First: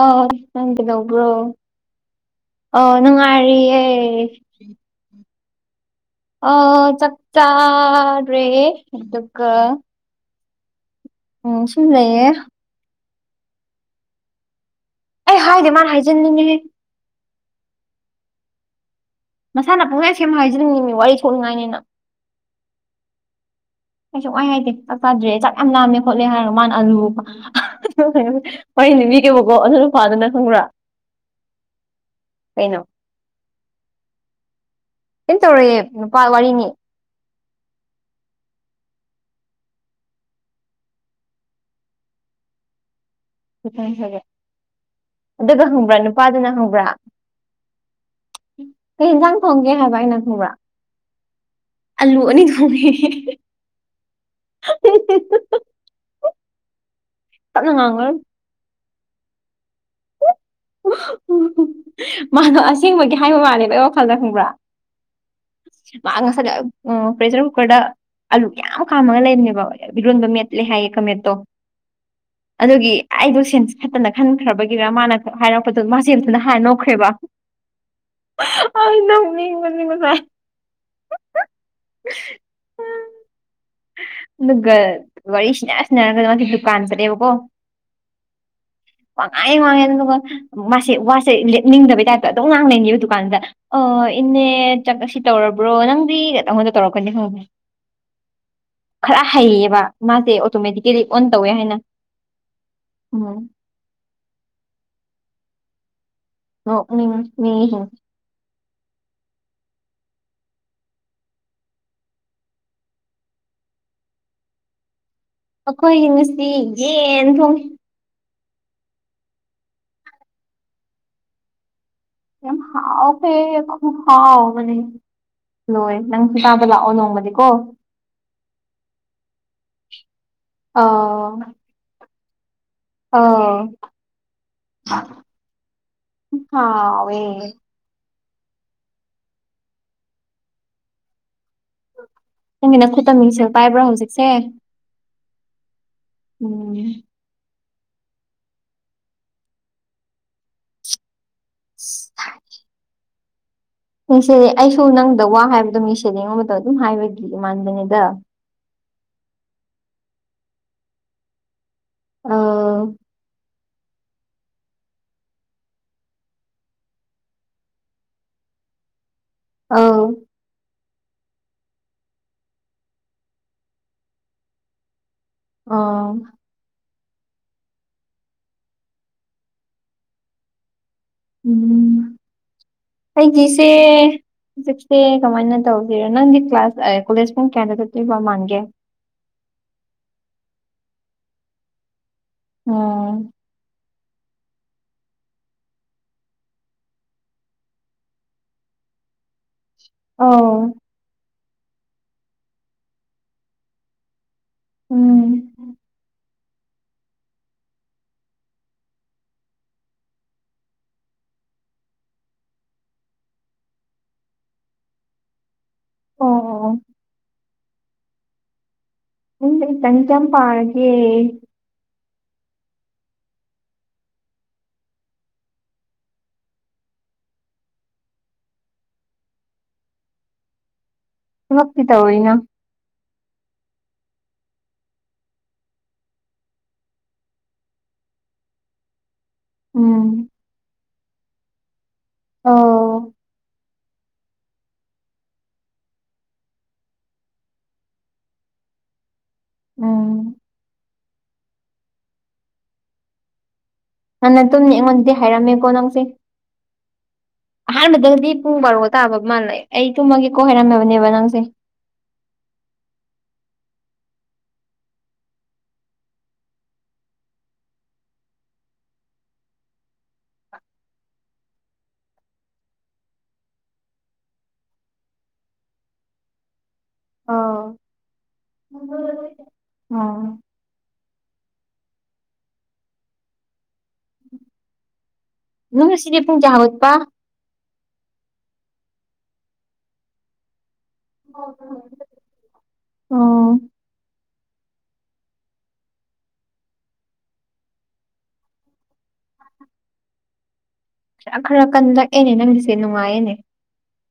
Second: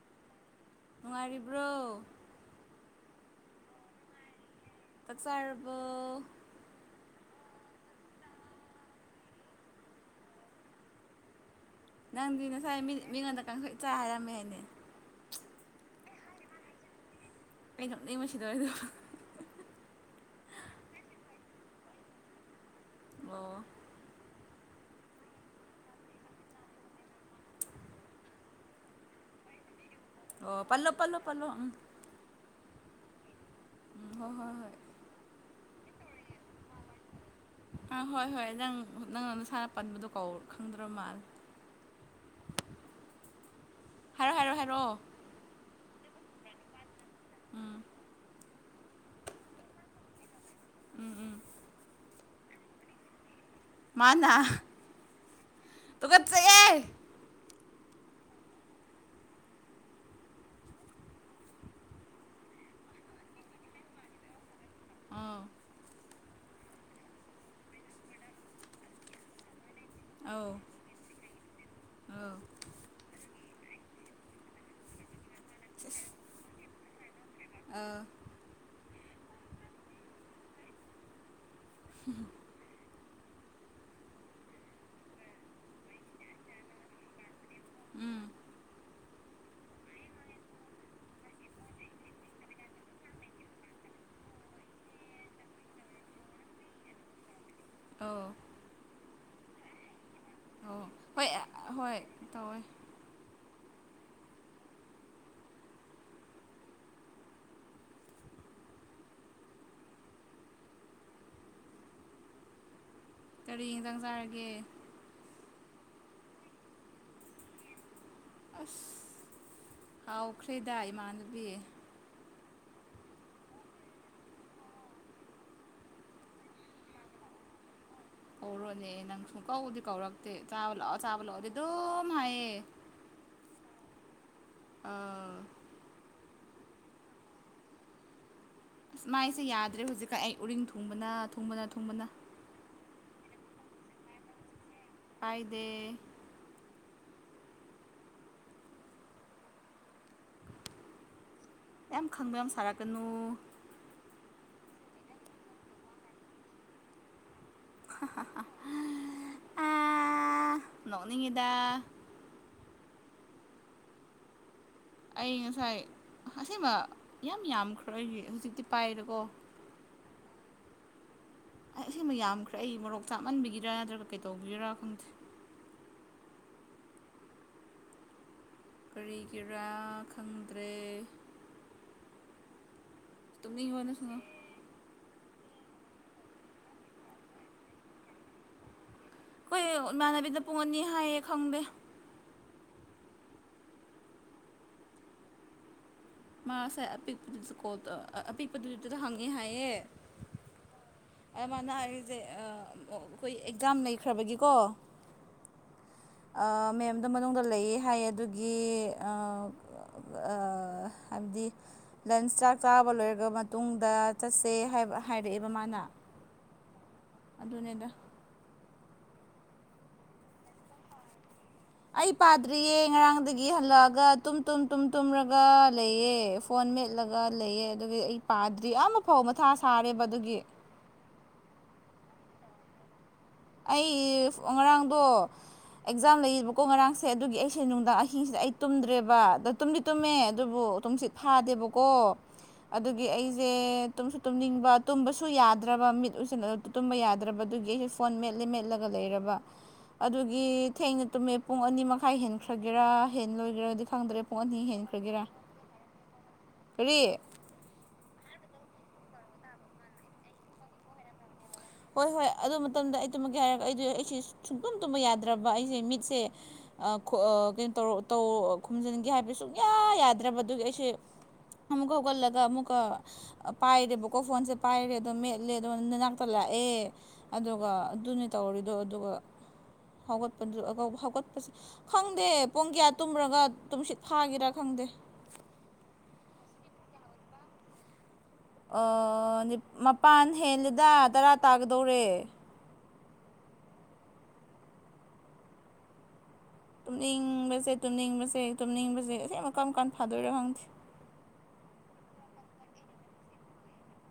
ꯑ ꯅꯪꯗ ꯂꯧꯕ꯭ꯔꯣ ꯅꯨꯡꯉꯥꯏꯔꯤꯕ꯭ꯔꯣ ꯑ ꯅꯨꯡꯉꯥꯏꯔꯤꯌꯦ꯫ ꯇꯥꯛꯆꯥꯔꯔꯕꫭ ꯑ ꯆꯥꯛꯆꯥꯔꯦ ꯑꯗꯨꯒ ꯎꯝ ꯁꯨꯝꯦ ꯅꯪꯗꯤ ꯅꯁꯥꯏ ꯃꯤ ꯃꯤꯉꯣꯟꯗ ꯀꯥꯡꯁꯣ ꯆꯥꯢ ꯍꯥꯏꯔꯝꯃꯦ ꯅꯦ꯫ ꯑꯩ ꯍꯥꯏꯗꯦ ꯃꯥꯅ ꯍꯥꯏꯖꯟꯅꯤꯡꯉꯦꯍꯦ꯫ ꯑꯩ ꯅꯣꯛꯅꯤꯡꯕꯅ ꯁꯤꯗꯣꯔꯦꯗ ꯃꯁꯥꯅ ꯄꯨꯡꯅꯥꯏ ꯁꯦꯝ ꯍꯥꯏꯖꯅꯤꯡꯃꯤ ꯋꯥꯔꯤ ꯁꯣꯛꯅꯤꯡꯉꯥꯏꯅꯤꯅ ꯑꯣ꯫ ꯀꯩꯁꯨ ꯋꯥꯏ ꯍꯥꯏꯗꯦ ꯆꯥꯛ ꯆꯥꯗ꯭ꯔꯦ ꯆꯥꯛ ꯌꯥꯝ ꯥꯝꯃꯦ ꯈꯣꯠꯂꯦ ꯍꯥꯏꯔꯒ ꯃꯥꯅ ꯑꯂꯨꯕ ꯋꯥꯔꯤ ꯑꯝ ꯂꯤꯕꯤꯒꯦꯕꯀꯣ ꯑꯗꯨ ꯅꯨꯄꯥꯗꯨꯅ ꯑꯣ ꯈꯪꯕ꯭ꯔꯥ ꯄꯜꯂꯣ ꯄꯜꯂꯣ ꯄꯜꯂꯣ ꯎꯝ ꯀꯩꯅꯣ ꯍꯣꯏ ꯍꯣꯏ ꯍꯣꯏ꯫ ꯀꯩꯝ ꯇꯧꯔꯣꯢꯌꯦ ꯅꯨꯄꯥ ꯋꯥꯔꯤꯅꯤ꯫ [unintelligible] ꯑꯥ ꯍꯣꯏ ꯍꯣꯏ ꯅꯪ ꯅꯪꯅ ꯅꯁꯥꯟꯅ ꯄꯟꯕꯗꯣ ꯀꯧ ꯈꯪꯗ꯭ꯔ ꯃꯥꯜꯂꯦ [unintelligible] [unintelligible] ꯍꯥꯏꯔꯣ ꯍꯥꯏꯔꯣ ꯍꯥꯏꯔꯛꯑꯣ ꯑꯗꯨꯒ ꯍꯪꯕ꯭ꯔꯥ ꯅꯨꯄꯥꯗꯨꯅ ꯍꯪꯕ꯭ꯔꯥ ꯎꯝ ꯀꯩ ꯏꯟꯁꯥꯡ ꯊꯣꯡꯒꯦ ꯍꯥꯏꯕ ꯑꯩꯅ ꯈꯪꯕ꯭ꯔꯥ ꯎꯝ ꯎꯝ꯫ ꯑꯂꯨ ꯑꯅꯤ ꯊꯣꯛꯅꯤ ꯃꯥꯅꯥ ꯇꯨꯒꯠꯆꯩꯌꯦ꯫ ꯇꯥꯞꯅ ꯉꯉꯨꯍꯦ ꯃꯥꯗꯣ ꯑꯁꯦꯡꯕꯒꯤ ꯍꯥꯏꯕ ꯃꯥꯅꯦꯕ ꯑꯩ ꯋꯥꯈꯜꯗ ꯈꯪꯕ꯭ꯔꯥ ꯑ ꯑꯧ ꯃꯥ ꯉꯁꯥꯏ ꯄ꯭ꯔꯦꯁꯔ ꯀꯨꯀꯔꯗ ꯑꯂꯨ ꯀꯌꯥꯝ ꯀꯥꯝꯃꯒ ꯂꯩꯔꯤꯅꯦꯕ ꯕꯤꯔꯣꯟꯕ ꯑꯧ ꯃꯦꯠꯂꯦ ꯍꯥꯢꯌꯦ ꯈꯨꯃꯦꯠꯇꯣ ꯑꯧ ꯑꯗꯨꯒꯤ ꯑꯩꯗꯣ ꯁꯦꯟ ꯈꯠꯇꯅ ꯈꯟꯈ꯭ꯔꯕꯒꯤꯔ ꯃꯥꯅ ꯍꯥꯏꯔꯛꯄꯗꯨ ꯃꯥꯁꯦꯟꯁꯤꯅ ꯍꯥꯏꯔꯅꯣ ꯈ꯭ꯔꯦꯕ ꯑ ꯑ ꯅꯪ ꯅꯤꯡꯕ ꯅꯤꯡꯕꯁꯥꯏ ꯎꯝ ꯑꯗꯨꯒ ꯋꯥꯔꯤ ꯁꯤꯅꯁꯤꯟꯅꯔꯒꯗꯤ ꯃꯥꯒꯤ ꯗꯨꯀꯥꯟ ꯆꯠꯂꯦꯕꯀꯣ ꯎꯝ꯫ ꯋꯥꯉꯥꯡꯌꯦ ꯋꯥꯡꯉꯦ ꯑꯗꯨꯒ ꯃꯥꯁꯦ ꯋꯥꯁꯦ ꯂꯦꯞꯅꯤꯡꯗꯕꯩ ꯇꯥꯏꯞꯇ ꯑꯗꯨꯝ ꯉꯥꯡꯅꯩꯅꯦꯕ ꯗꯨꯀꯥꯟꯗ ꯑꯣ ꯏꯅꯦ ꯆꯛ ꯑꯁꯤ ꯇꯧꯔꯕ꯭ꯔꯣ ꯅꯪꯗꯤ ꯑꯉꯣꯟꯗ ꯇꯧꯔꯛꯀꯅꯤ ꯈꯪꯉꯦ꯫ ꯑꯣ꯫ ꯈꯔ ꯍꯩꯌꯦꯕ ꯃꯥꯁꯦ ꯑꯣ ꯑꯣꯇꯣꯃꯦꯇꯤꯀꯦꯂꯤ ꯑꯣꯟ ꯍꯣꯏ ꯇꯧꯋꯦ ꯍꯥꯏꯅ ꯍꯣꯏ ꯇꯧꯋꯦ꯫ ꯎꯝ꯫ ꯑꯣ ꯃꯤ ꯀꯔꯤ ꯌꯦꯟꯖꯥꯡ ꯆꯥꯔꯒꯦ ꯑꯩꯈꯣꯏꯒꯤ ꯉꯁꯤ ꯌꯦꯟ ꯊꯣꯡꯉ ꯑꯁ ꯀꯥꯎꯈ꯭ꯔꯦꯗꯥ ꯏꯃꯥꯟꯅꯕꯤ꯫ ꯌꯥꯝ ꯍꯥꯎ ꯐ ꯍꯥꯎ ꯃꯅꯤ ꯂꯣꯏ ꯅꯪꯁꯨ ꯇꯥꯕ ꯂꯥꯛꯑꯣ ꯅꯣꯡꯃꯗꯤꯀꯣ ꯀꯧꯔꯣꯅꯦ ꯅꯪ ꯁꯨꯡꯀꯧꯗꯤ ꯀꯧꯔꯛꯇꯦ ꯆꯥꯕ ꯂꯥꯛꯑꯣ ꯆꯥꯕ ꯂꯥꯛꯑꯣꯗꯤ ꯑꯗꯨꯝ ꯍꯥꯏꯌꯦ ꯑ ꯑꯥ ꯍꯥꯎ ꯑꯁ ꯃꯥꯏꯁꯦ ꯌꯥꯗ꯭ꯔꯦ ꯍꯧꯖꯤꯛꯀ ꯑꯩ ꯎꯔꯤꯡ ꯊꯨꯡꯕꯅ ꯊꯨꯡꯕꯅ ꯊꯨꯡꯕꯅ꯫ ꯅꯪꯒꯤ ꯅꯈꯨꯠꯇꯃꯤꯡꯁꯦꯜ ꯄꯥꯏꯕ꯭ꯔꯣ ꯍꯧꯖꯤꯛꯁꯦ ꯐꯥꯏꯗꯦ ꯎꯝ ꯌꯥꯝ ꯈꯪꯕ ꯌꯥꯝ ꯁꯥꯔꯛꯀꯅꯨ꯫ ꯌꯦꯡꯁ ꯑꯩꯁꯨ ꯅꯪꯗ ꯋꯥ ꯍꯥꯏꯕꯗꯣ ꯃꯤꯁꯦ ꯌꯦꯡꯉꯣꯟꯕꯗ ꯑꯗꯨꯝ ꯍꯥꯏꯕꯒꯤ ꯏꯃꯥꯟꯕꯅꯤꯗ ꯍꯥ.. ꯑꯥ ꯅꯣꯛꯅꯤꯡꯉꯤꯗ ꯑꯣ꯫ ꯑꯩ ꯉꯁꯥꯏ ꯑꯁꯦꯡꯕ ꯌꯥꯝ ꯌꯥꯝꯈ꯭ꯔꯦ ꯍꯧꯖꯤꯛꯇꯤ ꯄꯥꯏꯔꯦꯀꯣ ꯑꯥꯎ ꯑꯩ ꯁꯤꯃ ꯌꯥꯝꯈ꯭ꯔꯦ ꯑꯩ ꯃꯣꯔꯣꯛ ꯆꯥꯃꯟꯕꯤꯒꯔꯥ ꯅꯠꯇ꯭ꯔꯒ ꯀꯩ ꯇꯧꯕꯤꯔꯥ ꯈꯪꯗꯦ ꯑꯣ꯫ ꯀꯔꯤꯒꯤꯔꯥ ꯈꯪꯗ꯭ꯔꯦ ꯎꯝ ꯑꯩꯒꯤꯁꯦ꯫ ꯇꯨꯝꯅꯤꯡꯕꯅ ꯁꯨꯝ ꯍꯧꯖꯤꯛꯁꯦ ꯀꯃꯥꯏꯅ ꯇꯧꯁꯤꯔꯣ ꯅꯪꯒꯤ ꯀ꯭ꯂꯥꯁ ꯀꯣꯂꯦꯖ ꯄꯨꯡ ꯀꯌꯥꯗ ꯆꯠꯇꯣꯏꯕ ꯃꯥꯟꯒꯦ ꯈꯣꯏ ꯏꯃꯥꯟꯅꯕꯤꯗ ꯄꯨꯡ ꯑꯅꯤ ꯍꯥꯏꯌꯦ ꯈꯪꯗꯦ꯫ ꯑꯣꯝ ꯃꯥꯁꯦ ꯑꯄꯤꯛ ꯇ ꯀꯣꯜ ꯇꯧ ꯑ ꯑꯄꯤꯛꯄꯗꯨꯗꯨꯗ ꯍꯪꯉꯦ ꯍꯥꯏꯌꯦ ꯑꯣ꯫ ꯑꯗꯨꯃꯅ ꯍꯥꯏꯔꯤꯁꯦ ꯑꯩꯈꯣꯏ ꯑꯦꯛꯖꯥꯝ ꯂꯩꯈ꯭ꯔꯕꯒꯤꯀꯣ ꯎꯝ꯫ ꯑꯥ ꯃꯦꯝꯗꯣ ꯃꯅꯨꯡꯗ ꯂꯩꯌꯦ ꯍꯥꯏꯌꯦ ꯑꯗꯨꯒꯤ ꯑꯥ ꯑ ꯍꯥꯏꯕꯗꯤ꯫ ꯂꯟꯁ ꯆꯥꯛ ꯆꯥꯕ ꯂꯣꯏꯒꯕ ꯃꯇꯨꯡꯗ ꯆꯠꯁꯦ ꯍꯥꯢꯕ ꯍꯥꯏꯔꯛꯑꯦꯕ ꯃꯥꯅ꯫ ꯑꯣ ꯑꯣ ꯑꯗꯨꯅꯦꯗ꯫ ꯎꯝ ꯏꯇꯪ ꯀꯌ꯭ꯥꯝ ꯄꯥꯔꯒꯦ ꯑꯩ ꯄꯥꯗ꯭ꯔꯤꯌꯦ ꯉꯔꯥꯡꯗꯒꯤ ꯍꯜꯂꯛꯑꯒ ꯇꯨꯝ ꯇꯨꯝ ꯇꯨꯝ ꯇꯨꯝꯔꯒ ꯂꯩꯌꯦ ꯐꯣꯟ ꯃꯦꯠꯂꯒ ꯂꯩꯌꯦ ꯑꯗꯨꯒꯤ ꯑꯩ ꯄꯥꯗ꯭ꯔꯤ ꯑ ꯐꯥꯎ ꯃꯊꯥ ꯁꯥꯔꯦꯕ ꯑꯗꯨꯒꯤ ꯊꯕꯛꯇꯤ ꯇꯧꯋꯤꯅ ꯑꯩ ꯉꯔꯥꯡꯗꯣ꯫ ꯑꯦꯛꯖꯥꯝ ꯂꯩꯌꯦꯕꯀꯣ ꯉꯔꯥꯡꯁꯦ ꯑꯗꯨꯒꯤ ꯑꯩꯁꯦ ꯅꯨꯡꯗꯥꯡ ꯑꯍꯤꯡꯁꯤꯗ ꯑꯩ ꯇꯨꯝꯗ꯭ꯔꯦꯕ ꯑꯗ ꯇꯨꯝꯗꯤ ꯇꯨꯝꯃꯦ ꯎꯝ ꯑꯗꯨꯕꯨ ꯇꯨꯝꯁꯤꯠ ꯐꯥꯗꯦꯕꯀꯣ ꯑꯗꯨꯒꯤ ꯑꯧ ꯑꯩꯁꯦ ꯇꯨꯝꯁꯨ ꯇꯨꯝꯅꯤꯡꯕ ꯇꯨꯝꯕꯁꯨ ꯌꯥꯗ꯭ꯔꯕ ꯃꯤꯠ ꯑꯨꯢꯁꯤꯟ ꯇꯨꯝꯕ ꯌꯥꯗ꯭ꯔꯕ ꯑꯗꯨꯒꯤ ꯐꯣꯟ ꯃꯦꯠꯂꯦ ꯃꯦꯠꯂꯒ ꯂꯩꯔꯕ ꯎꯝ ꯑꯗꯨꯒꯤ ꯊꯦꯡꯅ ꯇꯨꯝꯃꯦ ꯄꯨꯡ ꯑꯅꯤ ꯃꯈꯥꯏ ꯍꯦꯟꯈ꯭ꯔꯒꯦꯔꯥ ꯍꯦꯟꯂꯣꯏꯒꯦꯔꯗꯤ ꯈꯪꯗ꯭ꯔꯦ ꯄꯨꯡ ꯅꯪꯅ ꯑꯅꯤ ꯇꯨꯝꯅꯤ ꯑꯩꯉꯣꯟꯗꯗꯤ ꯍꯦꯟꯈ꯭ꯔꯒꯦꯔꯥ ꯍꯥꯏꯔꯝꯃꯦꯀꯣ ꯅꯪꯁꯦ ꯀꯔꯤ ꯑꯍꯥꯟꯕꯗꯗꯤ ꯄꯨꯡ ꯕꯥꯔꯣꯒ ꯇꯥꯕ ꯃꯥꯜꯂꯦ ꯑꯩ ꯇꯨꯝꯃꯒꯦꯀꯣ ꯍꯥꯏꯔꯝꯃꯕꯅꯦꯕ ꯅꯪꯁꯦ꯫ ꯍꯣꯏ ꯍꯣꯏ ꯑꯗꯨ ꯃꯇꯝꯗ ꯑꯩ ꯇꯨꯝꯃꯛꯀꯤꯦ ꯍꯥꯏꯔꯒ ꯑꯩꯗ ꯑꯩꯁꯦ ꯁꯨꯡꯛꯇꯨꯝ ꯇꯨꯝꯕ ꯌꯥꯗ꯭ꯔꯕ ꯑꯩꯁꯦ ꯃꯤꯠꯁꯦ [unintelligible] ꯈꯣꯨꯝꯖꯤꯟꯒꯦ ꯍꯥꯏꯕ ꯁꯨꯡꯌꯥ ꯌꯥꯗ꯭ꯔꯕ ꯑꯗꯨꯒꯤ ꯑꯩꯁꯦ꯫ ꯑꯃꯨꯛꯀꯒꯜꯂꯒ ꯑꯃꯨꯀ ꯑ ꯄꯥꯏꯔꯦꯕꯀꯣ ꯐꯣꯟꯁꯦ ꯄꯥꯏꯔꯦ ꯑꯗꯣ ꯃꯦꯠꯂꯦ ꯑꯗꯣ ꯅꯅꯥꯛꯇ ꯂꯥꯛꯑꯦ ꯑꯗꯨꯒ ꯑꯧ ꯑꯗꯨꯅꯤ ꯇꯧꯔꯤꯗꯣ ꯑꯗꯨꯒ ꯑꯣ ꯍꯧꯒꯠꯄꯗꯨ ꯍꯧꯒꯠꯄꯁꯦ ꯈꯪꯗꯦ ꯄꯨꯡ ꯀꯌꯥ ꯇꯨꯝꯔꯒ ꯇꯨꯝꯁꯤꯠ ꯐꯥꯒꯦꯔꯥ ꯈꯪꯗꯦ ꯅꯣꯏ ꯁꯤꯗꯤ ꯄꯨꯨꯡ ꯆꯥꯥꯎꯠ ꯄ ꯃꯄꯥꯟ ꯍꯦꯜꯂꯦꯗ ꯇꯔꯥ ꯇꯥꯒꯗꯧꯔꯦ ꯑꯣ ꯇꯨꯝꯅꯤꯡꯕꯁꯦ ꯇꯨꯝꯅꯤꯡꯕꯁꯦ ꯇꯨꯝꯅꯤꯡꯕꯁꯦ ꯑ ꯑꯃ ꯀꯝꯀꯥꯟ ꯐꯥꯗꯣꯏꯅꯣ ꯈꯪꯗꯦ ꯈꯔ ꯈꯔ ꯀꯟꯂꯛꯑꯦꯅꯦ ꯅꯪꯒꯤꯁꯦ ꯅꯨꯡꯉꯥꯏꯌꯦꯅꯦ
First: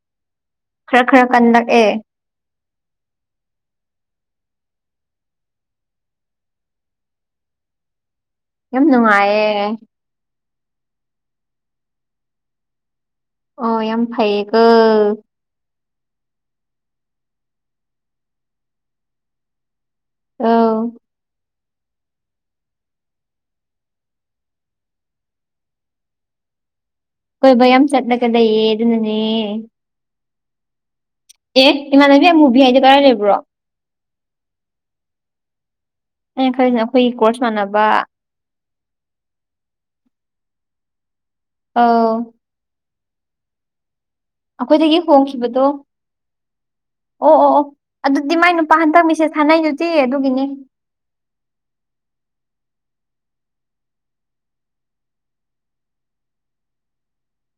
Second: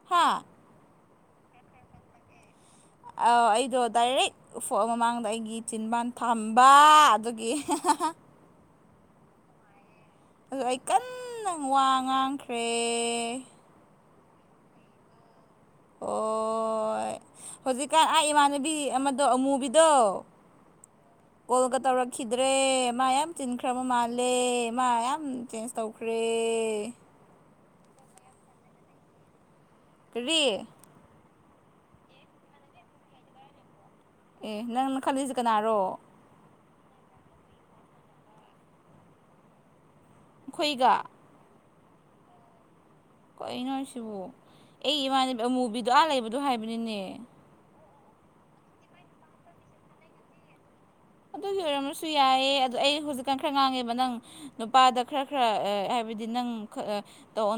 ꯍꯥꯥ꯫ ꯈꯔ ꯈꯔ ꯀꯟꯂꯛꯑꯦ ꯑꯧ ꯑꯩꯗꯨ ꯗꯥꯢꯔꯦꯛ ꯎꯐꯣꯛ ꯃꯃꯥꯡꯗ ꯑꯩꯒꯤ ꯆꯤꯟꯕꯥꯟ ꯊꯝꯕ ꯑꯗꯨꯒꯤ ꯍꯥ ꯍꯥ ꯍꯥ ꯌꯥꯝ ꯅꯨꯡꯉꯥꯏꯌꯦ꯫ ꯑꯗꯨ ꯑꯩ ꯀꯟꯅ ꯋꯥ ꯉꯥꯡꯈ꯭ꯔꯦ ꯑꯣ ꯌꯥꯝ ꯐꯩꯌꯦꯒ ꯑꯣ ꯍꯧꯖꯤꯛꯀꯥꯟ ꯑꯩ ꯏꯃꯥꯟꯅꯕꯤ ꯑꯃꯗꯣ ꯑꯃꯨꯕꯤ ꯗꯣ ꯑꯧ ꯀꯣꯜꯒ ꯇꯧꯔꯛꯈꯤꯗ꯭ꯔꯦ ꯃꯥ ꯌꯥꯝ ꯆꯤꯟꯈ꯭ꯔꯕ ꯃꯥꯜꯂꯦ ꯃꯥ ꯌꯥꯝ ꯆꯦꯟ ꯇꯧꯈ꯭ꯔꯦ ꯀꯣꯏꯕ ꯌꯥꯝ ꯆꯠꯂꯥꯒ ꯂꯩꯌꯦ ꯑꯗꯨꯅꯥꯅꯦ ꯀꯔꯤ ꯑꯦ ꯏꯃꯥꯟꯅꯕꯤ ꯑꯃꯨꯕꯤ ꯍꯥꯏꯗꯣ ꯀꯗꯥꯏ ꯂꯩꯕ꯭ꯔꯣ ꯑꯦ ꯅꯪꯅ ꯈꯜꯂꯤꯁꯦ ꯀꯅꯥꯔꯣ ꯑꯩꯅ ꯈꯔꯁꯤꯅ ꯑꯩꯈꯣꯏꯒꯤ ꯀꯣꯔꯁ ꯃꯥꯟꯅꯕ ꯑꯩꯈꯣꯏꯒ ꯑꯥꯎ [unintelligible] ꯀꯩꯅꯣ ꯍꯥꯏꯁꯤꯕꯨ ꯑꯩꯈꯣꯏꯗꯒꯤ ꯑꯩ ꯏꯃꯥꯟꯅꯕꯤ ꯍꯣꯡꯈꯤꯕꯗꯣ ꯑꯃꯨꯕꯤꯗꯣ ꯑꯥ ꯂꯩꯕꯥꯗꯣ ꯍꯥꯏꯕꯅꯤꯅꯦ ꯑꯣ ꯑꯣ ꯑꯣ ꯑꯗꯨꯗꯤ ꯃꯥꯏ ꯅꯨꯄꯥ ꯍꯟꯇꯛ ꯃꯤꯁꯦ ꯁꯥꯟꯅꯩꯗꯨꯗꯤ ꯑꯗꯨꯒꯤꯅꯦ ꯑꯗꯨꯒꯤ ꯑꯣꯏꯔꯝꯕꯥꯁꯨ ꯌꯥꯏꯌꯦ ꯑꯗꯨ ꯑꯩ ꯍꯧꯖꯤꯛꯀꯥꯟ ꯈꯔ ꯉꯥꯡꯉꯦꯕꯥ ꯅꯪ ꯅꯨꯄꯥꯗ ꯈꯔ ꯈꯔ ꯍꯥꯏꯕꯗꯤ ꯅꯪ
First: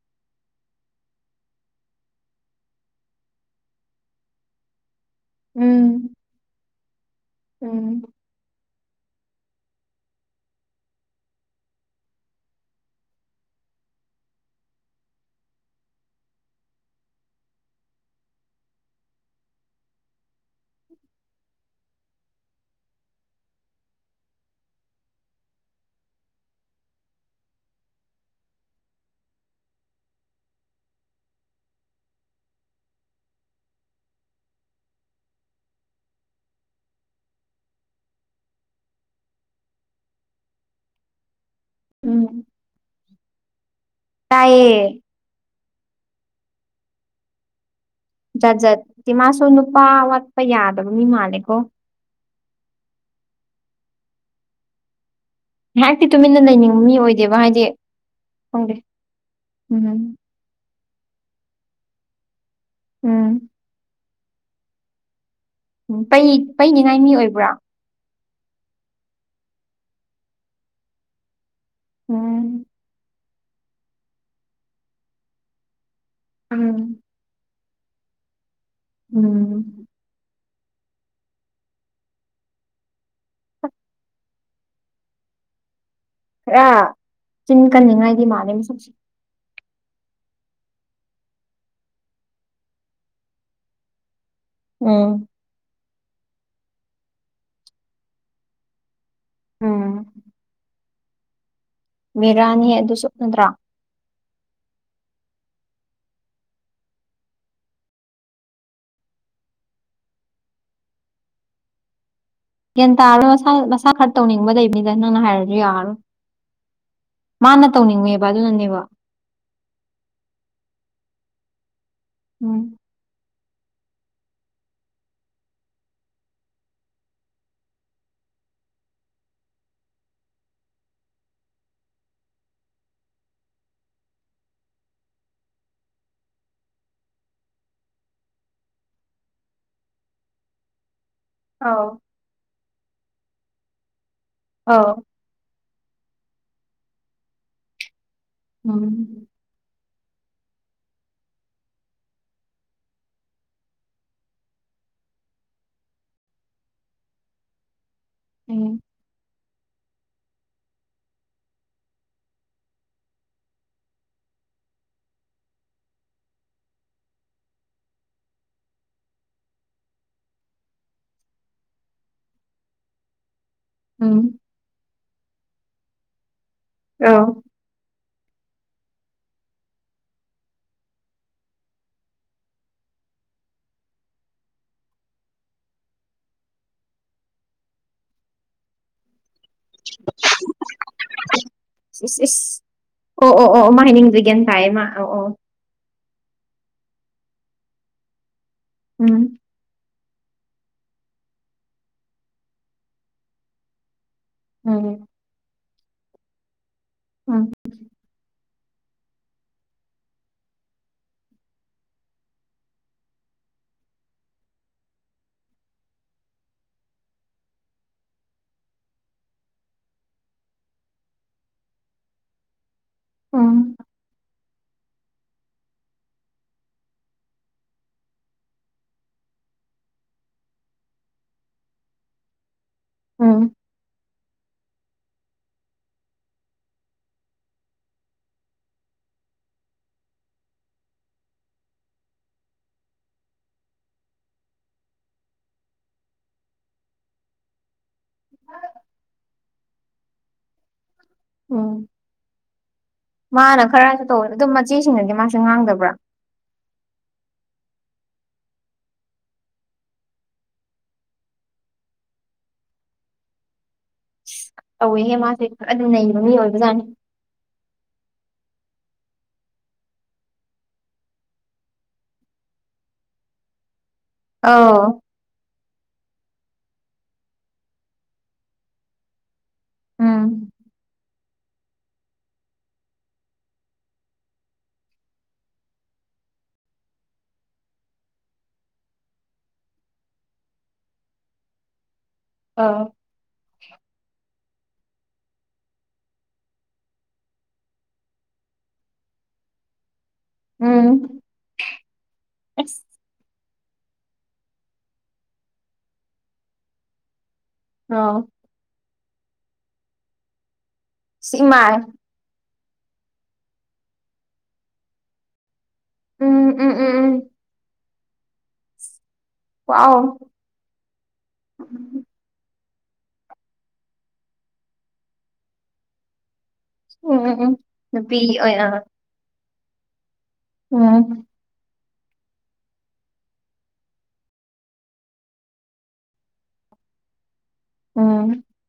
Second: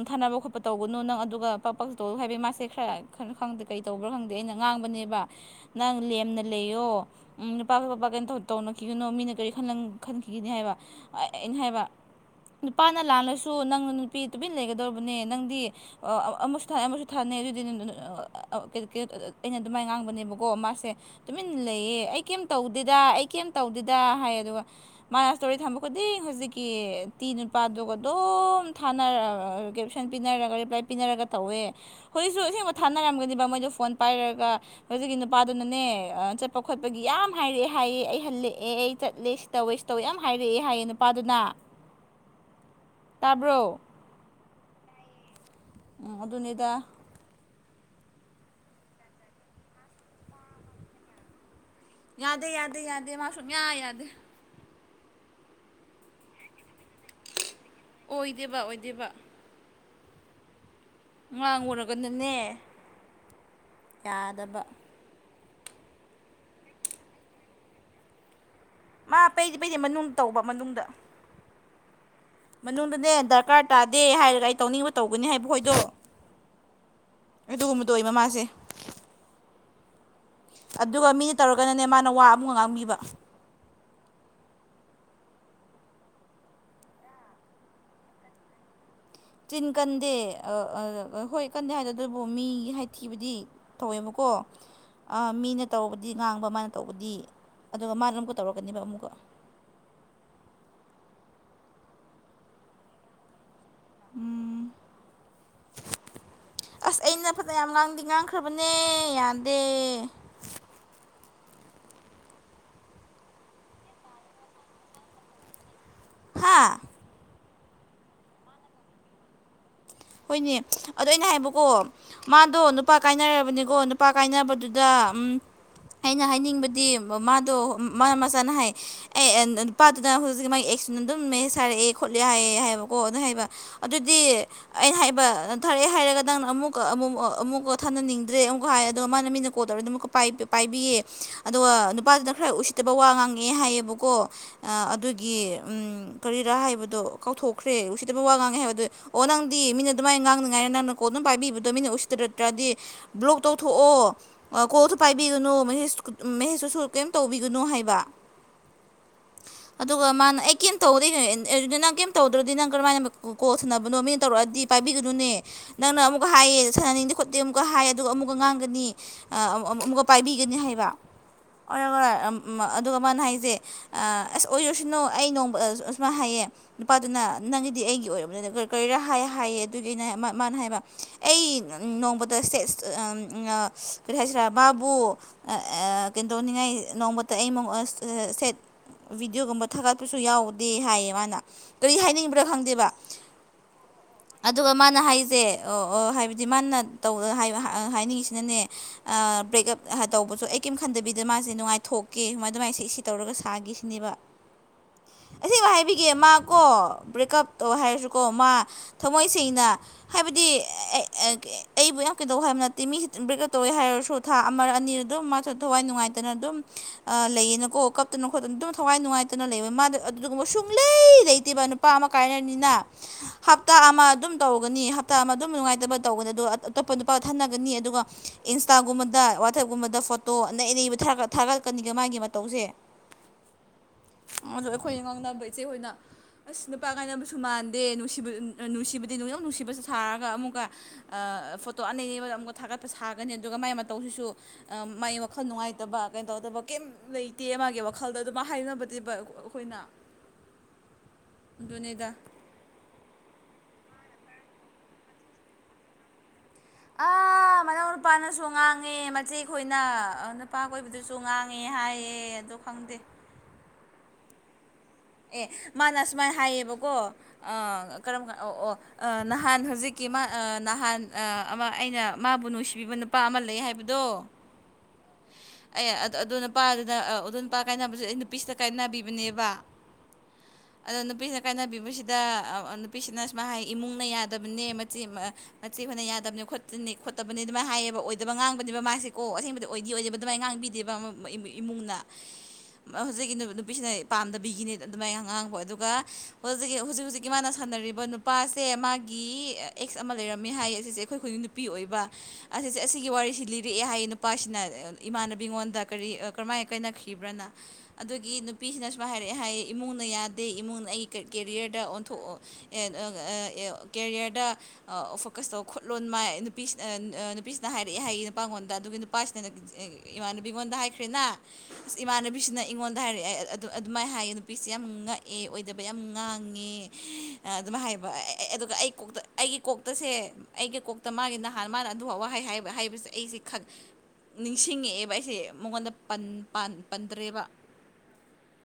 ꯊꯥꯅꯕ ꯈꯣꯠꯄ ꯇꯧꯒꯅꯨ ꯅꯪ ꯑꯗꯨꯒ ꯄ ꯇꯧꯂ ꯍꯥꯏꯕꯒꯤ ꯃꯥꯁꯦ ꯈꯔꯣ ꯈꯪꯗꯦ ꯀꯩ ꯇꯧꯕ꯭ꯔꯥ ꯈꯪꯗꯦ ꯑꯩꯅ ꯉꯥꯡꯕꯅꯦꯕ ꯅꯪ ꯎꯝ ꯂꯦꯝꯅ ꯂꯩꯌꯣ ꯅꯨꯄꯥꯁꯨ ꯎꯝ ꯄꯄꯥ ꯀꯩꯅꯣ ꯇꯧꯅꯈꯤꯒꯅꯣ ꯃꯤꯅ ꯀꯔꯤ ꯈꯜꯂꯪ ꯈꯟꯈꯤꯒꯅꯤ ꯍꯥꯏꯕ ꯑꯩꯅ ꯍꯥꯏꯕ ꯅꯨꯄꯥꯅ ꯂꯥꯜꯂꯁꯨ ꯅꯪꯅ ꯅꯨꯄꯤ ꯇꯨꯄꯤꯟ ꯂꯩꯒꯗꯧꯔꯤꯕꯅꯦ ꯅꯪꯗꯤ ꯑꯃꯁꯨ ꯊꯥꯅꯩ ꯑꯃꯁꯨ ꯊꯥꯅꯩ ꯑꯗꯨꯗꯤ ꯑꯩꯅ ꯑꯗꯨꯃꯥꯏꯅ ꯉꯥꯡꯕꯅꯦꯕꯀꯣ ꯃꯥꯁꯦ ꯇꯨꯃꯤꯟ ꯂꯩꯌꯦ ꯑꯩ ꯀꯩꯝ ꯇꯧꯗꯦꯗ ꯑꯩ ꯀꯩꯝ ꯇꯧꯗꯦꯗ ꯍꯥꯏ ꯑꯗꯨꯒ ꯃꯥꯅ ꯏꯁꯇꯣꯔꯤ ꯊꯝꯕ ꯈꯨꯗꯤꯡ ꯍꯧꯖꯤꯛꯀꯤ ꯇꯤ ꯅꯨꯄꯥꯗꯨꯒ ꯑꯗꯨꯝ ꯊꯥꯅꯔ [unintelligible] ꯄꯤꯅꯔꯒ ꯔꯤꯄ꯭ꯂꯥꯏ ꯄꯤꯅꯔꯒ ꯇꯧꯋꯦ ꯍꯧꯖꯤꯛꯁꯨ ꯑꯁꯦꯡꯕ ꯊꯥꯅꯔꯝꯒꯅꯦꯕ ꯃꯣꯏꯗꯣ ꯐꯣꯟ ꯄꯥꯏꯔꯒ ꯍꯧꯖꯤꯛꯀꯤ ꯅꯨꯄꯥꯗꯨꯅꯅꯦ ꯆꯠꯄ ꯈꯣꯠꯄꯒꯤ ꯌꯥꯝ ꯍꯥꯏꯔꯛꯑꯦ ꯍꯥꯏꯌꯦ ꯑꯩ ꯑꯩ ꯍꯜꯂꯛꯑꯦ ꯑꯩ ꯆꯠꯂꯦ ꯁꯤ ꯇꯧꯋꯦ ꯁꯤ ꯇꯧꯋꯦ ꯌꯥꯝ ꯍꯥꯏꯔꯛꯑꯦ ꯍꯥꯏꯌꯦ ꯅꯨꯄꯥꯗꯨꯅ ꯎꯝ ꯇꯥꯕ꯭ꯔꯣ ꯇꯥꯏꯌꯦ ꯎꯝ ꯑꯗꯨꯅꯤꯗ ꯖꯥꯠ ꯖꯥꯠꯇꯤ ꯃꯥꯁꯨ ꯅꯨꯄꯥ ꯋꯥꯠꯄ ꯌꯥꯗꯕ ꯃꯤ ꯃꯥꯜꯂꯦꯀꯣ ꯌꯥꯗꯦ ꯌꯥꯗꯦ ꯌꯥꯗꯦ ꯃꯥꯁꯨꯨꯝ ꯌꯥ ꯌꯥꯗꯦ ꯉꯥꯏꯍꯥꯛꯇꯤ ꯇꯨꯃꯤꯟꯅ ꯂꯩꯅꯤꯡꯕ ꯃꯤ ꯑꯣꯏꯗꯦꯕ ꯍꯥꯏꯗꯤ ꯑꯣꯏꯗꯦꯕ ꯈꯪꯗꯦ ꯑꯣꯏꯗꯦꯕ ꯎꯝ ꯉꯥꯡꯉꯨꯔꯥꯒꯅꯥꯅꯦ ꯎꯝ ꯌꯥꯗꯕ ꯎꯝ ꯄꯩ ꯄꯩꯅꯤꯉꯥꯏ ꯃꯤ ꯑꯣꯏꯕ꯭ꯔꯥ ꯃꯥ ꯄꯩꯗꯤ ꯄꯩꯗꯤ ꯃꯅꯨꯡꯗ ꯇꯧꯕ ꯃꯅꯨꯡꯗ ꯎꯝ ꯃꯅꯨꯡꯗꯥꯅꯦ ꯗꯔꯀꯥꯔ ꯇꯥꯗꯦ ꯍꯥꯏꯔꯒ ꯑꯩ ꯇꯧꯅꯤꯡꯕ ꯇꯧꯒꯥꯅꯤ ꯍꯥꯏꯕ ꯈꯣꯏꯗꯣ ꯎꯝ ꯑꯗꯨꯒꯨꯝꯕꯗꯣ ꯑꯣꯏ ꯃꯃꯥꯁꯦ ꯎꯝ ꯑꯗꯨꯒ ꯃꯤꯅ ꯇꯧꯔꯒꯅꯅꯦ ꯃꯥꯅ ꯋꯥ ꯑꯃꯨꯛꯒ ꯉꯥꯡꯕꯤꯕ ꯈꯔ ꯆꯤꯟ ꯀꯟꯅꯤꯡꯉꯥꯏꯗꯤ ꯃꯥꯜꯂꯦ ꯃꯥꯁꯛꯁꯦ ꯇꯤꯟ ꯀꯟꯗꯦ ꯑ ꯑ ꯍꯣꯏ ꯀꯟꯗꯦ ꯍꯥꯏꯗꯣ ꯑꯗꯨꯕꯨ ꯃꯤꯒꯤ ꯍꯥꯏꯊꯤꯕꯗꯤ ꯇꯧꯋꯦꯕꯥꯀꯣ ꯑ ꯎꯝ ꯃꯤꯅ ꯇꯧꯕꯗꯤ ꯉꯥꯡꯕ ꯃꯥꯅ ꯇꯧꯕꯗꯤ ꯑꯗꯨꯒ ꯃꯥꯅ ꯑꯃꯨꯛꯀꯥ ꯇꯧꯔꯛꯀꯥꯅꯤꯕ ꯑꯃꯨꯛꯀꯥ ꯎꯝ ꯕꯦꯔꯥꯅꯤꯍꯦ ꯑꯗꯨꯁꯨ ꯅꯠꯇ꯭ꯔ ꯎꯝ ꯑꯁ ꯑꯩꯅ ꯐꯖꯌꯥꯝ ꯉꯥꯡꯗꯤ ꯉꯥꯡꯈ꯭ꯔꯕꯅꯦ ꯌꯥꯗꯦ ꯒ꯭ꯌꯥꯟ ꯇꯥꯔꯔꯣꯏ ꯃꯁꯥ ꯃꯁꯥꯅ ꯈꯔ ꯇꯧꯅꯤꯡꯕ ꯂꯩꯕꯅꯤꯗ ꯅꯪꯅ ꯍꯥꯏꯔꯁꯨ ꯌꯥꯔꯔꯣꯏ ꯍꯥꯥ ꯃꯥꯅ ꯇꯧꯅꯤꯡꯉꯦꯕ ꯑꯗꯨꯅꯅꯦꯕ ꯍꯣꯏꯅꯦ ꯑꯗꯣ ꯑꯩꯅ ꯍꯥꯏꯕꯀꯣ ꯎꯝ ꯃꯥꯗꯣ ꯅꯨꯄꯥ ꯀꯥꯏꯅꯔꯕꯅꯦꯀꯣ ꯅꯨꯄꯥ ꯀꯥꯏꯅꯕꯗꯨꯗ ꯎꯝ ꯑꯩꯅ ꯍꯥꯏꯅꯤꯡꯕꯗꯤ ꯃꯥꯗꯣ ꯃꯥ ꯃꯆꯥꯅ ꯍꯥꯏ ꯑꯦ ꯑꯦ ꯅꯨꯄꯥꯗꯨꯅ ꯍꯧꯖꯤꯛꯀꯤ ꯃꯥꯒꯤ ꯑꯦꯛꯁ ꯇꯨꯅ ꯑꯗꯨꯝ ꯃꯦꯁꯦꯁ ꯊꯥꯔꯛꯑꯦ ꯈꯣꯠꯂꯦ ꯍꯥꯏꯌꯦ ꯍꯥꯏꯕꯀꯣ ꯑꯗꯨ ꯍꯥꯏꯕꯥ ꯑꯗꯨꯗꯤ ꯑꯩꯅ ꯍꯥꯏꯕ ꯅꯊꯔꯛꯑꯦ ꯍꯥꯏꯔꯒ ꯅꯪꯅ ꯑꯃꯨꯛꯀ ꯑꯃꯨꯛ ꯑꯃꯨꯛꯀ ꯊꯥꯅꯅꯤꯡꯗ꯭ꯔꯦ ꯑꯃꯨꯛꯀ ꯍꯥꯏ ꯑꯗꯣ ꯃꯥꯅ ꯃꯤꯅ ꯀꯣꯜ ꯇꯧꯔꯗꯤ ꯑꯃꯨꯛꯀ ꯄꯥꯏ ꯄꯥꯏꯕꯤꯌꯦ ꯑꯗꯨꯒ ꯑꯥꯎ ꯅꯨꯄꯥꯗꯨꯅ ꯈꯔ ꯎꯁꯤꯠꯇꯕ ꯋꯥ ꯉꯥꯡꯉꯦ ꯍꯥꯏꯌꯦꯕꯀꯣ ꯑ ꯑꯧ ꯑꯗꯨ ꯒꯤ ꯎꯝ ꯀꯔꯤꯔꯥ ꯍꯥꯏꯕꯗꯣ ꯀꯥꯎꯊꯣꯛꯈ꯭ꯔꯦ ꯎꯁꯤꯠꯇꯥꯕ ꯋꯥ ꯉꯥꯡꯉꯦ ꯍꯥꯏꯕꯗꯣ ꯑꯣ ꯎꯝ ꯅꯪꯗꯤ ꯃꯤꯅ ꯑꯗꯨꯃꯥꯏꯅ ꯉꯥꯡꯅꯤꯉꯥꯏꯅ ꯅꯪꯅ ꯀꯣꯜ ꯑꯗꯨꯝ ꯄꯥꯏꯕꯤꯕꯗꯣ ꯃꯤꯅ ꯎꯁꯤꯇꯔꯠꯇ꯭ꯔꯗꯤ ꯕ꯭ꯂꯣꯛ ꯇꯧꯊꯣꯛꯑꯣ ꯀꯣꯜꯁꯨ ꯄꯥꯏꯕꯤꯒꯅꯨ ꯃꯍꯦꯁ ꯃꯍꯦꯁꯇꯨꯁꯨ ꯀꯔꯤꯝ ꯇꯧꯕꯤꯒꯅꯣ ꯍꯥꯏꯕ ꯎꯝ ꯑꯗꯨꯒ ꯃꯥꯅ ꯑꯩ ꯀꯦꯝ ꯇꯧꯗ ꯅꯪ ꯀꯦꯝ ꯇꯧꯗ꯭ꯔꯗꯤ ꯅꯪ ꯀꯔꯝꯥꯏꯅ ꯀꯣꯊꯅꯕ ꯕ ꯅꯣ ꯃꯤꯅ ꯇꯧꯔꯛꯑꯗꯤ ꯄꯥꯏꯕꯤꯒꯅꯨꯅꯦ ꯅꯪꯅ ꯑꯃꯨꯛꯀ ꯍꯥꯏꯌꯦ ꯁꯥꯟꯅꯅꯤꯡꯗꯦ ꯈꯣꯠꯇꯦ ꯑꯃꯨꯛꯀꯥ ꯍꯥꯏ ꯑꯗꯨꯒ ꯑꯃꯨꯛꯀꯥ ꯉꯥꯡꯒꯅꯤ ꯑꯃꯨꯛꯀ ꯄꯥꯏꯕꯤꯒꯅꯤ ꯍꯥꯏꯕ ꯑꯣꯔ ꯑꯗꯨꯒ ꯃꯥꯅ ꯍꯥꯏꯁꯦ ꯎꯝ ꯑꯁ ꯑꯣꯏꯔꯁꯥꯅꯨ ꯑꯩ ꯅꯣꯡꯃ ꯑꯁꯨꯃꯥꯏꯅ ꯍꯥꯏꯌꯦ ꯅꯨꯄꯥꯗꯨꯅ ꯑꯧ ꯅꯪꯒꯤꯗꯤ ꯑꯩꯒꯤ ꯑꯣꯏꯔꯕꯅꯤꯅ ꯀꯔꯤ ꯀꯔꯤꯔꯥ ꯍꯥꯏ ꯍꯥꯏꯌꯦ ꯑꯗꯨꯒꯤꯅꯦ ꯃꯥꯅ ꯍꯥꯏꯕ ꯑꯩ ꯅꯣꯡꯃꯗ ꯁꯦꯠꯁ ꯀꯔꯤ ꯍꯥꯏꯁꯤꯔꯥ ꯕꯥꯕꯨ ꯀꯩꯗꯧꯅꯤꯡꯉꯥꯏ ꯅꯣꯡꯃꯇ ꯑꯩ ꯁꯦꯠ ꯕꯤꯗꯤꯑꯣꯒꯨꯝꯕ ꯊꯥꯒꯠꯄꯁꯨ ꯌꯥꯎꯗꯦ ꯍꯥꯏꯌꯦ ꯃꯥꯅ ꯇ ꯑꯩ ꯏꯁ ꯍꯥꯏꯅꯤꯡꯕ꯭ꯔꯥ ꯏꯁ ꯈꯪꯗꯦꯕ ꯑꯣ ꯑꯣ ꯑꯣ ꯃꯥꯅ ꯍꯥꯏꯅꯤꯡ ꯑꯗꯨꯒ ꯃꯥꯅ ꯍꯥꯏꯁꯦ ꯑꯣ ꯑꯣ ꯍꯥꯏꯕꯗꯤ ꯃꯥꯅ ꯇꯧꯕ ꯍꯥꯏꯅꯤꯡꯉꯤꯁꯤꯅꯥꯅꯦ ꯎꯝ ꯕ꯭ꯔꯦꯛꯑꯞ ꯇꯧꯕꯁꯨ ꯑꯩ ꯀꯔꯤꯝ ꯈꯟꯗꯕꯤꯗꯅ ꯃꯥꯁꯦ ꯅꯨꯡꯉꯥꯏꯊꯣꯛꯀꯦ ꯁꯨꯃꯥꯏ ꯑꯗꯨꯃꯥꯏꯁꯦ ꯁꯤ ꯇꯧꯔꯒ ꯁꯥꯈꯤ ꯁꯤꯅꯦꯕ ꯎꯝ ꯑꯁꯤ ꯍꯥꯏꯕꯤꯒꯦ ꯃꯥꯀꯣ ꯕ꯭ꯔꯦꯛꯀꯞ ꯎꯝ ꯇꯧ ꯍꯥꯏꯔꯁꯨꯀꯣ ꯃꯥ ꯊꯃꯣꯏ ꯁꯦꯡꯅ ꯍꯥꯏꯕꯗꯤ ꯑꯦ ꯑꯩꯕꯨ ꯌꯥꯝ ꯀꯩꯗꯧ ꯍꯥꯏꯕ ꯅꯠꯇꯦ ꯃꯤ ꯕ꯭ꯔꯦꯛ ꯑꯞ ꯇꯧꯋꯦ ꯍꯥꯏꯔꯁꯨ ꯊꯥ ꯑꯃꯔ ꯑꯅꯤꯔ ꯑꯗꯨꯝ ꯃꯥꯁꯨ ꯊꯋꯥꯏ ꯅꯨꯡꯉꯥꯏꯇꯅ ꯑꯗꯨꯝ ꯂꯩꯌꯦꯅꯀꯣ ꯀꯞꯇꯅ ꯈꯣꯠꯇꯅ ꯑꯗꯨꯝ ꯊꯋꯥꯏ ꯅꯨꯡꯉꯥꯏꯇꯅ ꯂꯩꯕ ꯃꯥ ꯑꯗꯨꯒꯨꯝꯕ ꯁꯨꯡꯂꯩ ꯂꯩꯇꯦꯕ ꯅꯨꯄꯥ ꯑꯃ ꯀꯥꯏꯅꯔꯥꯅꯤꯅ ꯍꯥꯞ ꯎꯝ ꯑꯃ ꯑꯗꯨꯝ ꯇꯧꯒꯥꯅꯤ ꯍꯞꯇꯥ ꯑꯃ ꯑꯗꯨꯝ ꯅꯨꯡꯉꯥꯏꯇꯕ ꯇꯧꯕꯥꯅꯦ ꯑꯗꯨꯒ ꯑꯇꯣꯞꯄ ꯅꯨꯄꯥ ꯊꯥꯟꯅꯒꯅꯤ ꯑꯗꯨꯒ ꯏꯟꯁꯇꯥꯒꯨꯝꯕꯗ ꯋꯥꯆꯦꯞꯀꯨꯝꯕꯗ ꯐꯣꯇꯣ ꯑꯅꯩ ꯑꯅꯩꯕ ꯊꯥꯒꯠ ꯊꯥꯒꯠꯀꯥꯅꯤꯒ ꯃꯥꯒꯤ ꯃꯥꯇꯧꯁꯦ ꯎꯝ ꯑꯗꯣ ꯑꯩꯈꯣꯏ ꯉꯥꯡꯅꯕ ꯏꯆꯦ ꯈꯣꯏꯅ ꯑꯁ ꯅꯨꯄꯥ ꯀꯥꯏꯅꯕꯁꯨ ꯃꯥꯟꯗꯦ ꯅꯨꯡꯁꯤꯕ ꯅꯨꯡꯁꯤꯕꯗꯤ ꯅꯨꯡꯅꯧ ꯅꯨꯡꯁꯤꯕꯁꯨ ꯊꯥꯔꯒ ꯑꯃꯨꯛꯀ ꯐꯣꯇꯣ ꯑꯅ ꯑꯕꯗ ꯑꯃꯨꯛꯀ ꯊꯥꯒꯠꯄ ꯁꯥꯒꯅꯤ ꯑꯗꯨꯒ ꯃꯥꯏ ꯃꯇꯧꯁꯤꯁꯨ ꯃꯥꯒꯤ ꯋꯥꯈꯜ ꯅꯨꯡꯉꯥꯏꯇꯕ ꯀꯩꯅꯣ ꯇꯧꯗꯕ ꯀꯩꯝ ꯂꯩꯇꯦ ꯃꯥꯒꯤ ꯋꯥꯈꯜꯗ ꯑꯗꯨꯃ ꯍꯥꯏꯅꯕꯗꯤ ꯑꯩꯈꯣꯏꯅ ꯎꯝ ꯑꯗꯨꯅꯤꯗ ꯃꯥꯅ ꯈꯔꯁꯨ ꯇꯧꯋꯦ ꯑꯗꯣ ꯃꯆꯦ ꯁꯤꯡꯅꯗꯤ ꯃꯥꯁꯦ ꯉꯥꯡꯗꯕ꯭ꯔꯥ ꯑ ꯃꯅꯥꯎ ꯅꯨꯄꯥꯅꯁꯨ ꯉꯥꯡꯉꯦ ꯃꯆꯦ ꯈꯈꯣꯏꯅ ꯅꯨꯄꯥ ꯀꯣꯏꯕꯗꯨꯁꯨ ꯉꯥꯡꯉꯦ ꯍꯥꯏꯌꯦ ꯑꯦ ꯑꯗꯣ ꯈꯪꯗꯦ ꯇꯧꯋꯦꯍꯦ ꯃꯥꯁꯦ ꯑꯦ ꯈꯔꯗꯤ ꯃꯥꯅ ꯑ ꯅꯩꯕ ꯃꯤ ꯁꯁꯨꯃꯥꯏꯅ ꯑꯣꯏꯕꯖꯥꯠꯅꯤ ꯍꯥꯏꯌꯦꯕꯀꯣ ꯀꯔꯝ ꯀ ꯑꯣ ꯑꯣ ꯅꯍꯥꯟ ꯍꯧꯖꯤꯛꯀꯤ ꯃꯥ ꯅꯍꯥꯟ ꯑꯃ ꯑꯩꯅ ꯃꯥꯕꯨ ꯅꯨꯡꯁꯤꯕꯤꯕ ꯅꯨꯄꯥ ꯑꯃ ꯂꯩ ꯍꯥꯏꯕꯗꯣ ꯑ ꯑꯦ ꯑꯗ ꯑꯗꯨꯣ ꯅꯨꯄꯥꯗꯨꯗ ꯑꯗꯨꯣ ꯅꯨꯄꯥ ꯀꯥꯏꯅꯕꯁꯦ ꯑꯩ ꯅꯨꯄꯤꯁꯤꯗ ꯀꯥꯏꯅꯕꯤꯕꯅꯦꯕ ꯎꯝ ꯑꯗꯣ ꯅꯨꯄꯤꯁꯤꯅ ꯀꯥꯏꯅꯕꯤꯕꯁꯤꯗ ꯅꯨꯄꯤꯁꯤꯅ ꯁꯨꯃꯥꯏ ꯍꯥꯏ ꯏꯃꯨꯡꯅ ꯌꯥꯗꯕꯅꯦ ꯃꯆꯦ ꯅꯦ ꯍꯣꯅ ꯌꯥꯗꯕꯅꯤ ꯈꯣꯠꯇꯅꯤ ꯈꯣꯠꯇꯕꯅꯤ ꯑꯗꯨꯃꯥꯏꯅ ꯍꯥꯏꯌꯦꯕ ꯑꯣꯏꯗꯕ ꯉꯥꯡꯕꯅꯦꯕ ꯃꯥꯁꯦ ꯀꯣ ꯑꯁꯦꯡꯕꯗꯤ ꯑꯣꯏꯗꯤ ꯑꯣꯏꯗꯕ ꯑꯗꯨꯃꯥꯏꯅ ꯉꯥꯡꯕꯤ ꯗꯤꯕ ꯑꯃꯨꯛ ꯏꯃꯨꯡꯅ ꯑꯥ ꯑ ꯍꯧꯖꯤꯛꯀꯤ ꯅꯨꯄꯤꯁꯤꯅ ꯄꯥꯝꯗꯕꯤꯒꯤꯅꯦ ꯑꯗꯨꯃꯥꯏꯅ ꯑꯉꯥꯡꯕ ꯑꯗꯨꯒ ꯍꯧꯛꯀꯤ ꯍꯧꯖꯤꯛ ꯍꯧꯖꯤꯛꯀꯤ ꯃꯥꯅ ꯁꯥꯟꯅꯔꯤꯕ ꯅꯨꯄꯥꯁꯦ ꯃꯥꯒꯤ ꯑꯦꯛꯁ ꯑꯃ ꯂꯩꯔꯝꯃꯤ ꯍꯥꯏꯌꯦ ꯑꯁꯤꯁꯦ ꯑꯩꯈꯣꯏ ꯈꯨꯗꯤꯡ ꯅꯨꯄꯤ ꯑꯣꯏꯕ ꯑꯁꯤꯁꯦ ꯑꯁꯤꯒꯤ ꯋꯥꯔꯤꯁꯤ ꯂꯤꯔꯛꯑꯦ ꯍꯥꯏꯌꯦ ꯅꯨꯄꯥꯁꯤꯅ ꯏꯃꯥꯟꯅꯕꯤꯉꯣꯟꯗ ꯀꯔꯤ ꯀꯔꯝꯍꯥꯏꯅ ꯀꯥꯏꯅꯈꯤꯕ꯭ꯔꯅ ꯑꯗꯨꯒꯤ ꯅꯨꯄꯤꯁꯤꯅꯁꯨ ꯍꯥꯏꯔꯛꯑꯦ ꯍꯥꯏꯌꯦ ꯏꯃꯨꯡꯅ ꯌꯥꯗꯦ ꯏꯃꯨꯡꯅ ꯑꯩ ꯀꯦꯔꯤꯌꯔꯗ ꯑꯣꯟꯊꯣꯛꯑꯣ ꯀꯦꯔꯤꯌꯔꯗ ꯐꯣꯀꯁ ꯇꯧ ꯈꯨꯠꯂꯣꯟ ꯃꯥꯏ ꯅꯨꯄꯤꯅ ꯅꯨꯄꯤꯁꯤꯅ ꯍꯥꯏꯔꯛꯑꯦ ꯍꯥꯏꯌꯦ ꯅꯨꯄꯥꯡꯉꯣꯟꯗ ꯑꯗꯨꯒꯤ ꯄꯥꯁꯤꯅꯅꯦ ꯏꯃꯥ ꯑꯩꯉꯣꯟꯗ ꯍꯥꯏꯈ꯭ꯔꯦꯅ ꯑꯁ ꯏꯃꯥꯟꯅꯕꯤꯁꯤꯅ ꯑꯩꯉꯣꯟꯗ ꯍꯥꯏꯔꯛꯑꯦ ꯑꯗꯨ ꯑꯗꯨꯃꯥꯏꯅ ꯍꯥꯏꯌꯦ ꯄꯤꯤꯁꯁꯦ ꯌꯥꯝ ꯉꯛꯑꯦ ꯑꯣꯏꯗꯕ ꯌꯥꯝ ꯉꯥꯡꯉꯦ ꯑꯗꯨꯝꯥꯏ ꯍꯥꯏꯕ ꯑꯗꯨꯒ ꯑꯩ ꯀꯣꯛꯇ ꯑꯩꯒꯤ ꯀꯣꯛꯇꯁꯦ ꯑꯩꯒꯤ ꯀꯣꯛꯇ ꯃꯥꯒꯤ ꯅꯍꯥꯟ ꯃꯥꯅ ꯑꯗꯨꯐ ꯋꯥꯍꯩ ꯍꯥꯏꯕ ꯍꯥꯏꯕꯁꯦ ꯑꯩꯁꯦ ꯅꯤꯡꯁꯤꯡꯉꯛꯑꯦꯕ ꯑꯩꯁꯦ ꯃꯉꯣꯟꯗ ꯄꯟꯗ꯭ꯔꯦꯕ ꯑꯣꯝ